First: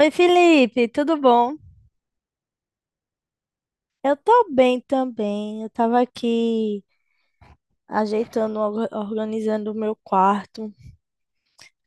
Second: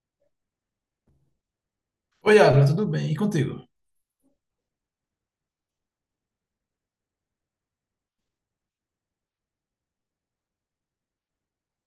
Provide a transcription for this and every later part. Oi, Felipe, tudo bom? Oi, Abra, tudo bem? E contigo? Eu tô bem também. Eu tava aqui organizando o meu quarto.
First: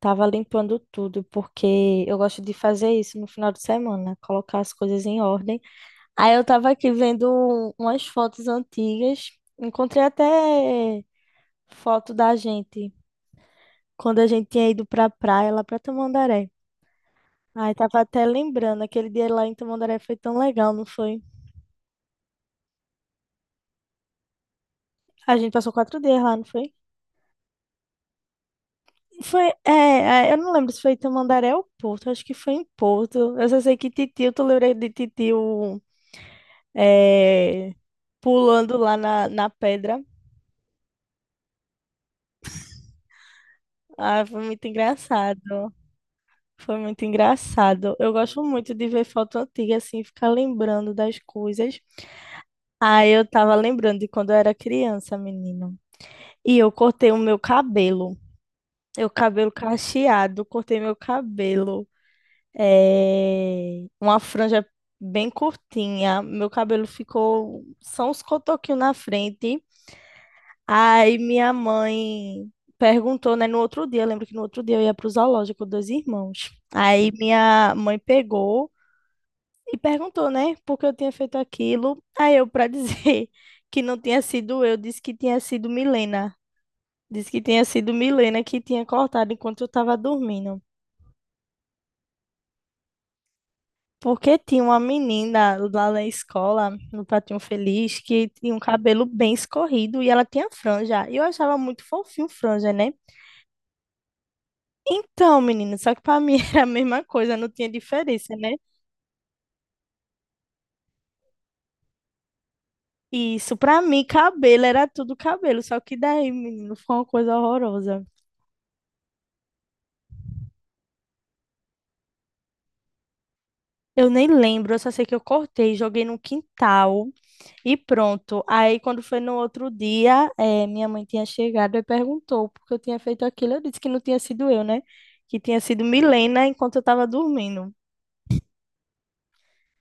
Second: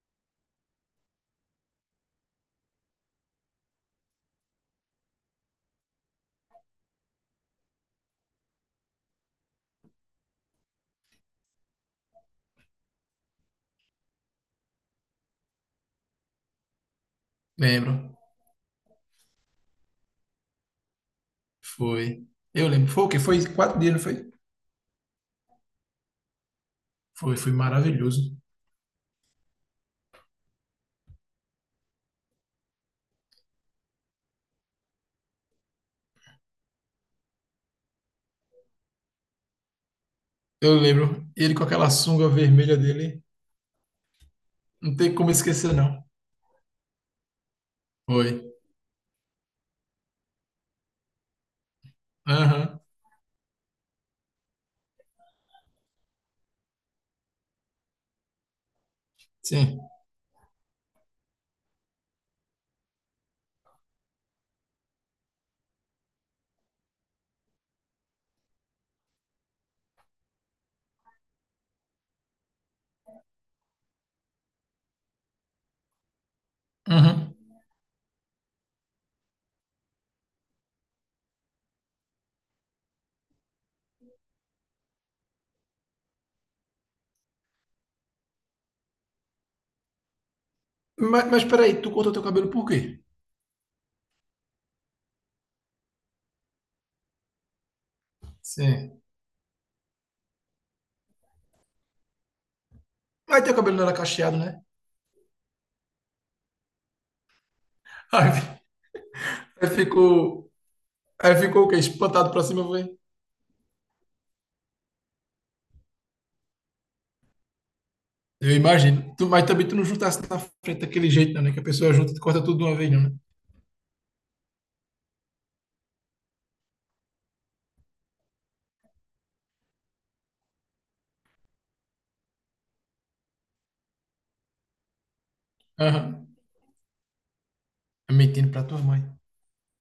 Tava limpando tudo, porque eu gosto de fazer isso no final de semana, colocar as coisas em ordem. Aí eu tava aqui vendo umas fotos antigas. Encontrei até foto da gente, quando a gente tinha ido pra praia lá pra Tamandaré. Aí tava Lembro. até lembrando, aquele dia lá em Tamandaré foi tão legal, não foi? Foi. Eu lembro. Foi o quê? Foi 4 dias, não foi? A gente passou 4 dias lá, não foi? Foi, foi maravilhoso. Foi, eu não lembro se foi em Tamandaré ou Porto, acho que foi em Porto. Eu só sei que Titio, tu lembra de Titio é, pulando lá na pedra? Eu lembro. Ele com aquela sunga vermelha dele. Ah, foi muito Não tem como engraçado. esquecer, não. Foi muito engraçado. Eu Foi. gosto muito de ver foto antiga, assim, ficar lembrando das coisas. Aham. Aí eu tava lembrando de quando eu era criança, menino. E eu cortei o meu cabelo. Eu cabelo Sim. cacheado, cortei meu cabelo. É, uma franja bem curtinha. Meu cabelo ficou só uns cotoquinhos na frente. Aí minha mãe perguntou, né, no outro dia, eu lembro que no outro dia eu ia pro zoológico com dois irmãos. Aí Aham. minha mãe pegou e perguntou, né, por que eu tinha feito aquilo. Aí eu, pra dizer que não tinha sido eu, disse que tinha sido Milena. Disse que tinha sido Milena que tinha cortado enquanto eu tava dormindo. Mas peraí, tu cortou teu cabelo por quê? Porque tinha uma menina lá na escola, no Pratinho Feliz, que tinha um Sim. cabelo bem escorrido e ela tinha franja. E eu achava muito fofinho franja, né? Mas teu cabelo não era cacheado, né? Então, menina, só que pra mim era a mesma coisa, não tinha Aí, diferença, né? Aí ficou. Aí ficou o quê? Espantado pra cima, foi? E isso, pra mim, cabelo era tudo cabelo, só que daí, menino, foi uma coisa horrorosa. Eu imagino. Mas também tu não juntasse na frente daquele jeito, não, né? Que a pessoa junta e corta tudo de uma vez, não, né? Eu nem lembro, eu só sei que eu cortei, joguei no quintal. E pronto. Aí, quando foi no outro dia, minha mãe tinha chegado e perguntou por que eu tinha feito aquilo. Eu disse que não tinha sido eu, né? Que tinha sido Aham. Milena enquanto eu estava dormindo. É. Mentindo pra tua mãe.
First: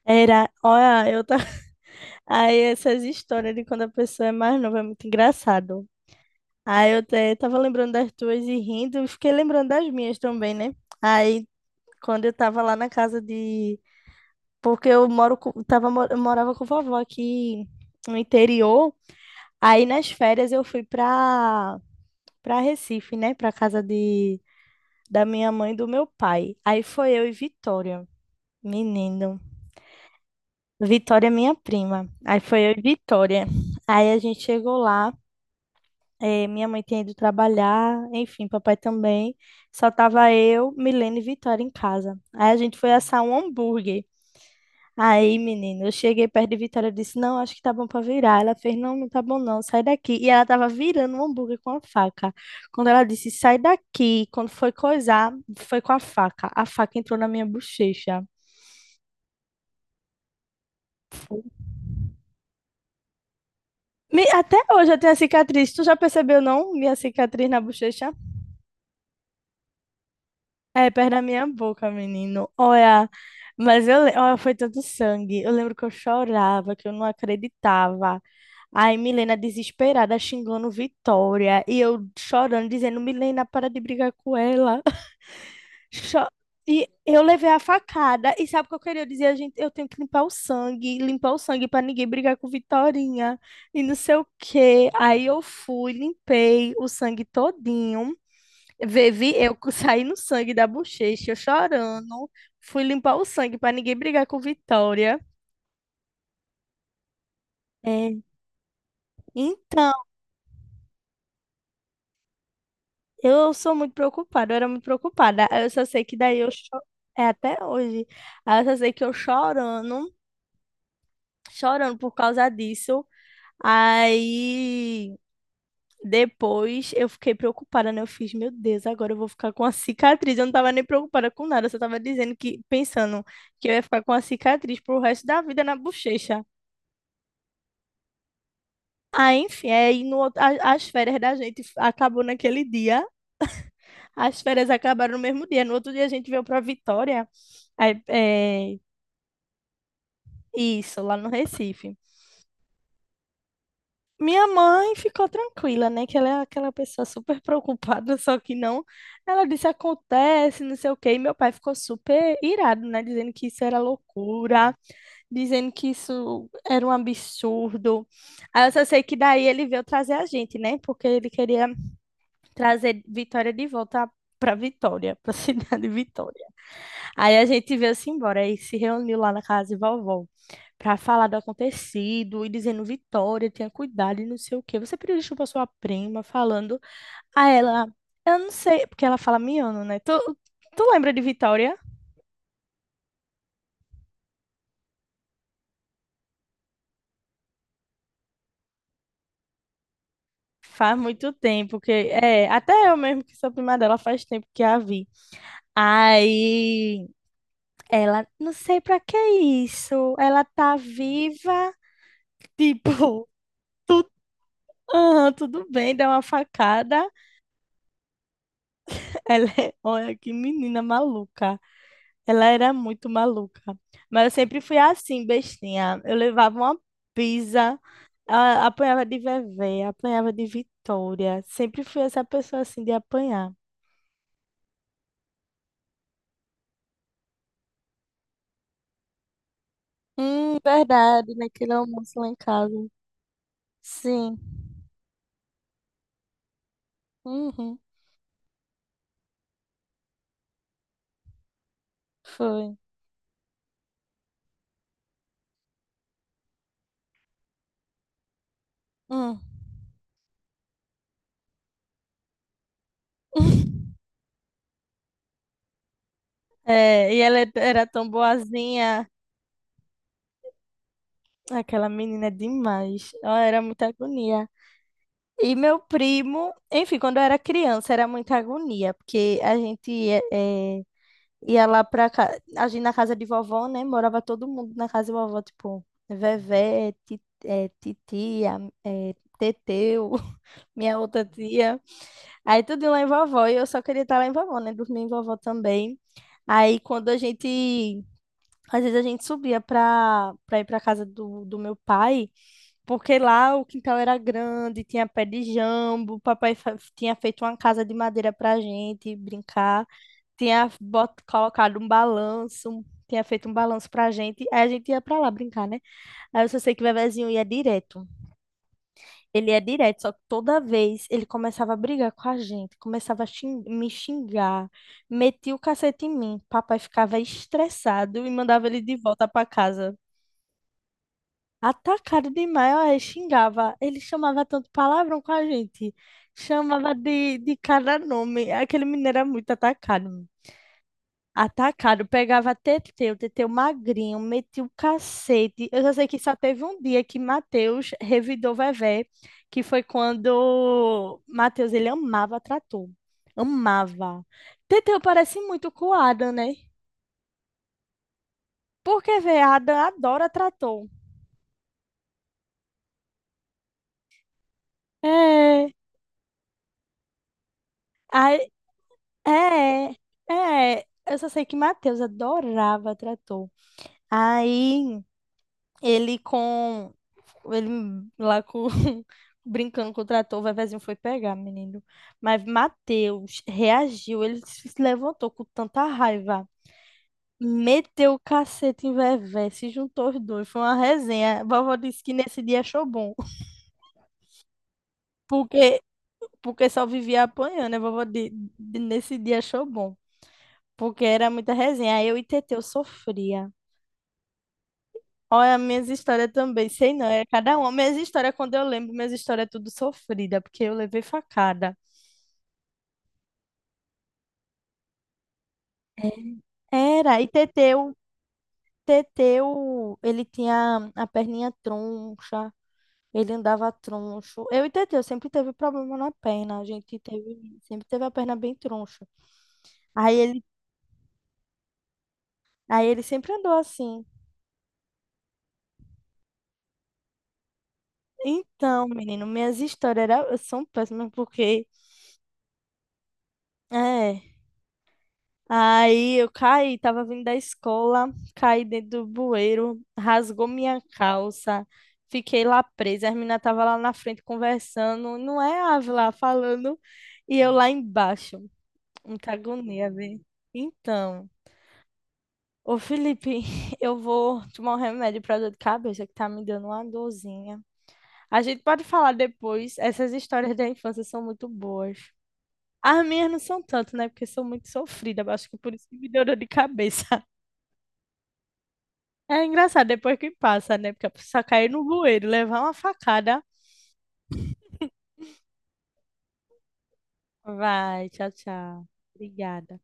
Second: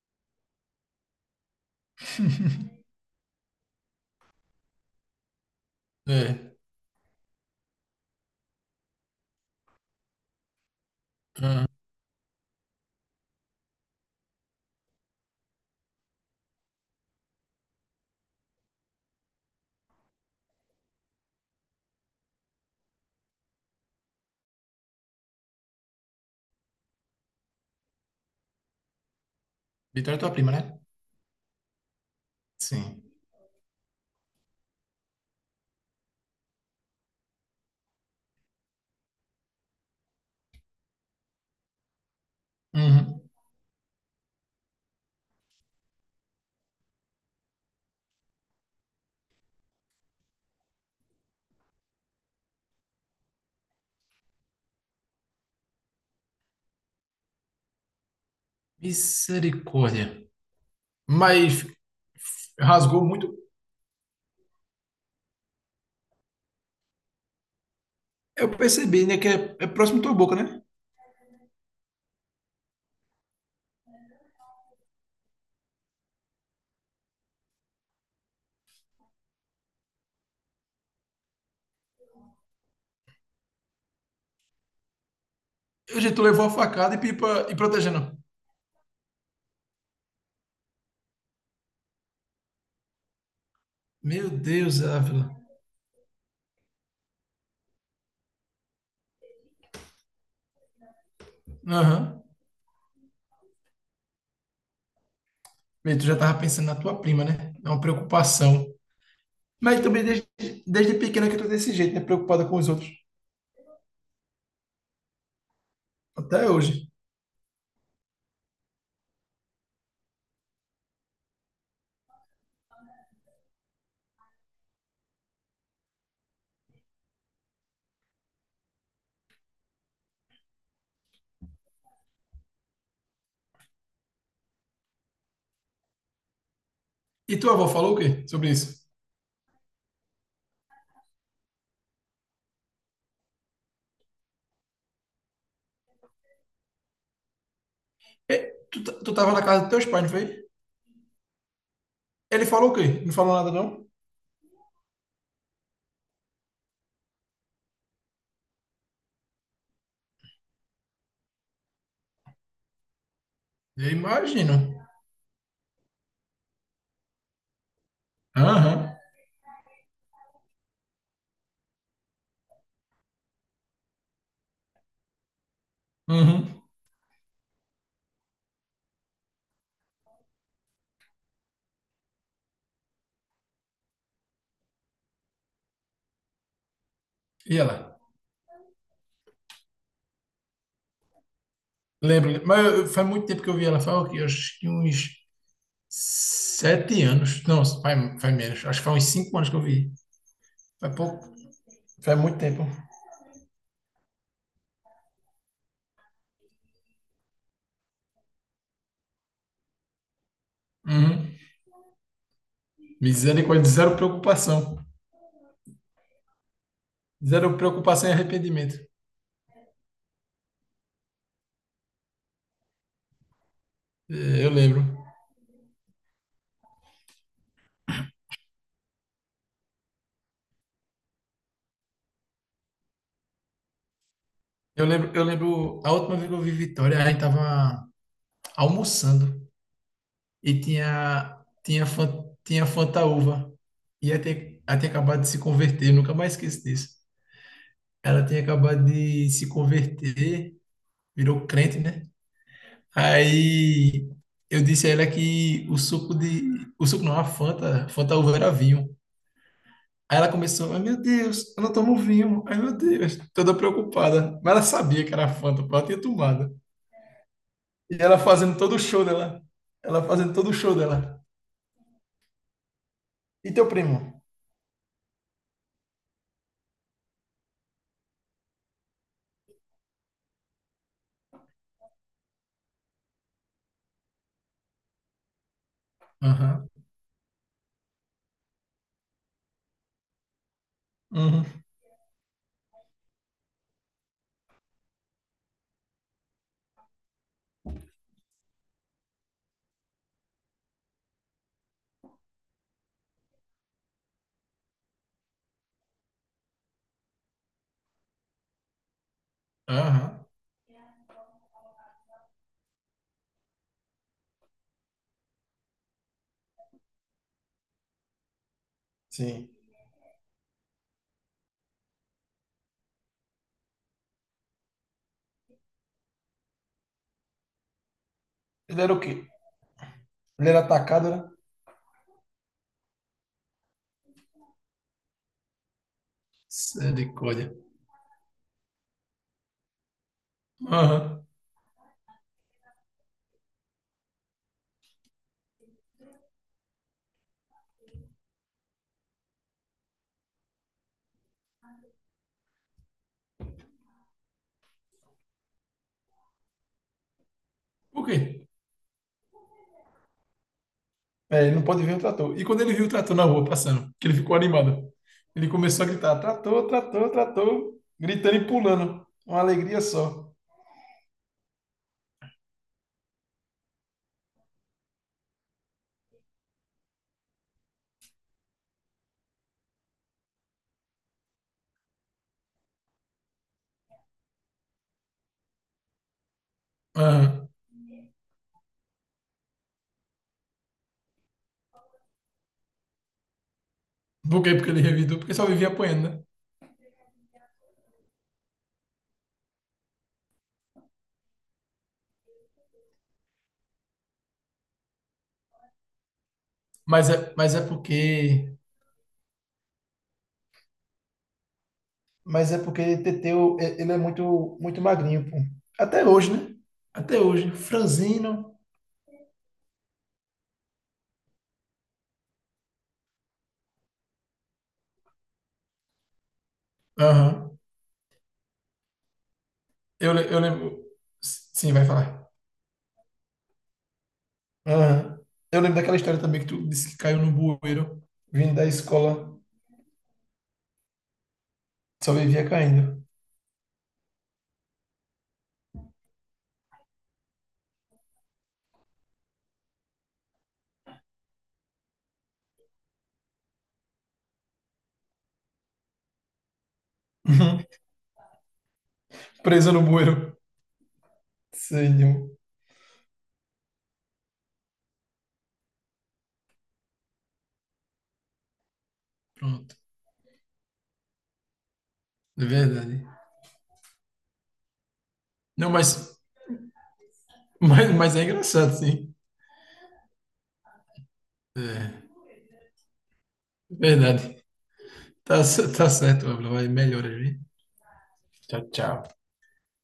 Era, olha, eu tava... Aí, essas histórias de quando a pessoa é mais nova é muito engraçado. É. Aí, tava lembrando das tuas e rindo, e fiquei lembrando das minhas também, né? Aí, Ah, quando eu tava lá na casa de. Porque eu moro com... tava... mo- eu morava com vovó aqui no interior. Aí nas férias eu fui pra para Recife, né? Para casa de da minha mãe e do meu pai. Aí foi eu e Vitória, menino. Vitória é tua prima, né? Vitória é minha prima. Aí foi eu e Sim. Vitória. Aí a gente chegou lá, minha mãe tinha ido trabalhar, enfim, papai também. Só tava eu, Milene e Vitória em casa. Aí a gente foi assar Uhum. um hambúrguer. Aí, menina, eu cheguei perto de Vitória e disse: Não, acho que tá bom pra virar. Ela fez: Não, não tá bom não, sai daqui. E ela tava virando um hambúrguer com a faca. Quando ela disse: Sai daqui, quando foi coisar, foi com a faca. A faca entrou na minha bochecha. Misericórdia. Mas rasgou muito. Até hoje eu tenho a cicatriz. Tu já percebeu, não? Minha cicatriz na bochecha? Eu percebi, né, que é próximo à tua boca, né? É, perto da minha boca, menino. Olha, mas eu, olha, foi tanto sangue. Eu lembro que eu chorava, que eu não acreditava. Aí Milena desesperada xingando Vitória e eu chorando, dizendo: Milena, para de brigar com ela. Eu já tu Cho- levou a E facada e eu pipa levei e a protegendo. facada. E sabe o que eu queria dizer? A gente, eu tenho que limpar o sangue para ninguém brigar com Vitorinha e não sei o Meu Deus, quê. Aí Ávila. eu fui, limpei o sangue todinho. Vivi, eu saí no sangue da bochecha, eu Aham. chorando. Fui limpar o sangue para ninguém brigar com Vitória. Bem, tu já tava pensando na tua prima, né? É uma É, preocupação. Mas então, também desde pequena que eu tô desse jeito, né? Preocupada com os outros. eu sou muito preocupada, eu era muito preocupada. Aí eu só sei que daí eu Até hoje. é até hoje. Aí eu só sei que eu chorando, chorando por causa disso. Aí depois eu fiquei preocupada, né? Eu fiz, meu Deus, agora eu vou ficar com a cicatriz. Eu não tava nem preocupada com nada, eu só tava dizendo que pensando que eu ia ficar com a cicatriz pro resto da vida na bochecha. E tua avó falou o quê sobre isso? Ah, enfim, aí no, outro- a- as férias da gente acabou naquele dia, as férias acabaram no mesmo dia. No outro dia a gente veio para Vitória, aí, É, é, tu tava na casa dos teus pais, não foi? isso, lá no Recife. Ele falou o quê? Não falou nada, não? Minha mãe ficou tranquila, né? Que ela é aquela pessoa super preocupada, só que não. Ela disse, acontece, não sei o quê. E meu pai ficou super irado, né? Dizendo que isso era Eu imagino. loucura, dizendo que isso era um absurdo. Aí eu Aham, só sei que daí ele veio trazer a gente, né? Porque ele queria trazer Vitória de volta para Vitória, para a cidade de Vitória. uhum. Aí a gente veio-se embora e se reuniu lá na casa de vovó para falar do acontecido e dizendo: Vitória, tenha cuidado e não sei o quê. Você pediu desculpa à sua prima, falando a E ela? ela. Eu não sei, porque ela fala miano, né? Tu lembra de Vitória? Lembro, mas faz muito tempo que eu vi ela, faz o quê? Acho que uns 7 anos. Não, faz menos. Acho que faz uns 5 anos que eu vi. Faz Faz pouco, muito tempo que. faz muito É, tempo. até eu mesmo que sou prima dela, faz tempo que a vi. Aí ela, não sei pra que isso. Ela tá Uhum. viva. Tipo, Misericórdia, zero Tu- preocupação. aham, tudo bem, dá uma facada. Zero preocupação e arrependimento. Ela é, olha que menina maluca. Ela era muito maluca. É, Mas eu eu sempre fui lembro. assim, bestinha. Eu levava uma pisa, apanhava de Vevé, apanhava de Vitória. Sempre fui essa pessoa assim de apanhar. Eu lembro, a última vez que eu vi Vitória, a gente tava almoçando e Verdade, naquele almoço lá em tinha casa. Fantaúva. E Sim. até aí acabado de se converter, nunca mais esqueço disso. Uhum, Ela tinha acabado de se converter, virou crente, né? foi. Aí eu disse a ela que o suco de. O suco não, a Fanta, Fanta uva era vinho. Hum. Aí ela começou, ai meu Deus, eu não tomo vinho, ai meu Deus, toda preocupada. Mas ela sabia que era Fanta, porque ela tinha tomado. É, e ela era E tão ela fazendo todo o show boazinha. dela. Ela fazendo todo o show dela. Aquela menina é demais. Ela E era teu muita primo? agonia. E meu primo, enfim, quando eu era criança era muita agonia, porque a gente ia, ia lá pra casa, a gente na casa de vovó, né? Morava todo mundo na casa de vovó, tipo, Aham, Vevé, titia, Teteu, minha outra uhum, tia. Aí tudo lá em vovó, e eu só queria estar lá em vovó, né? Dormir em vovó também. Aí quando a gente, às vezes a gente subia pra ir pra casa do meu pai, porque lá o quintal era grande, tinha pé de jambo, o papai tinha feito uma casa de madeira pra gente brincar, aham, tinha bot colocado um balanço, tinha feito um balanço pra gente, aí a gente ia pra lá brincar, né? Aí eu só sei que o Vevezinho ia direto. sim. Ele ia direto, só que toda vez ele começava a brigar com a gente, começava a me xingar, metia o cacete em mim. Papai ficava estressado e mandava ele Ele era de o quê? volta pra casa. Ele era atacado, né? Atacado demais, olha, xingava. Ele chamava tanto palavrão com a gente. Chamava Misericórdia. de cada nome. Aquele menino era muito atacado. Aham. Atacado, pegava Teteu, Teteu magrinho, metia o cacete. Eu já sei que só teve um dia que Matheus revidou Vevé, que foi quando Matheus, ele amava trator. Amava. Teteu parece muito com o Adam, né? Por quê? Porque, vê, Adam adora trator. É, ele não pode ver o trator. E quando ele viu o trator na rua passando, que ele ficou animado, ele É. começou a gritar: trator, trator, trator, gritando e Aí pulando. Uma alegria É, só. Eu só sei que Matheus adorava trator. Aí ele com ele lá com brincando com o trator, o vevezinho foi pegar, menino. Mas Matheus reagiu, ele se levantou com tanta raiva. Aham. Meteu o cacete em Vevé, se juntou os dois, foi uma resenha. A vovó disse que nesse dia achou bom, Por quê? Porque ele revidou, porque só vivia porque, apanhando, né? porque só vivia apanhando. A vovó nesse dia achou bom, porque era muita resenha. Aí eu e Teteu sofria. Olha, minhas histórias também, sei não, Mas é é, mas cada é uma. Minhas histórias, porque. quando eu lembro, minhas histórias é tudo sofrida, porque eu levei facada. Mas é porque Teteu, ele é muito, muito magrinho, pô. Até hoje, né? Até Era, e hoje. Teteu, Franzino. Teteu, ele tinha a perninha troncha, ele andava troncho. Eu e Teteu sempre teve problema na perna, a gente Aham. teve, sempre teve a perna bem troncha. Aí Eu ele, lembro. Sim, vai falar. aí ele sempre andou assim. Aham. Eu lembro daquela história também que tu disse que caiu no bueiro, vindo da Então, menino, escola, minhas histórias era, são péssimas, porque... só vivia caindo. É. Aí eu caí, tava vindo da escola, caí dentro do bueiro, rasgou minha calça, fiquei lá presa. As meninas estavam lá na frente conversando, não é Ave lá falando, e eu Uhum. lá embaixo. Muita Presa no agonia, velho. bueiro. Então, Senhor. ô Felipe, eu vou tomar um remédio pra dor de cabeça que tá me dando uma dorzinha. A gente pode falar Pronto. depois, essas histórias da infância são muito boas. É verdade. As minhas não são tanto, né? Porque sou muito sofrida, acho que Não, por isso que me deu dor de cabeça. Mas é engraçado, sim. É engraçado depois que passa, né? Porque a pessoa cair no É, bueiro, levar uma facada. verdade. Tá, tá certo, Abla. Vai, melhora, viu? Vai, tchau, Tchau, tchau. tchau. Obrigada.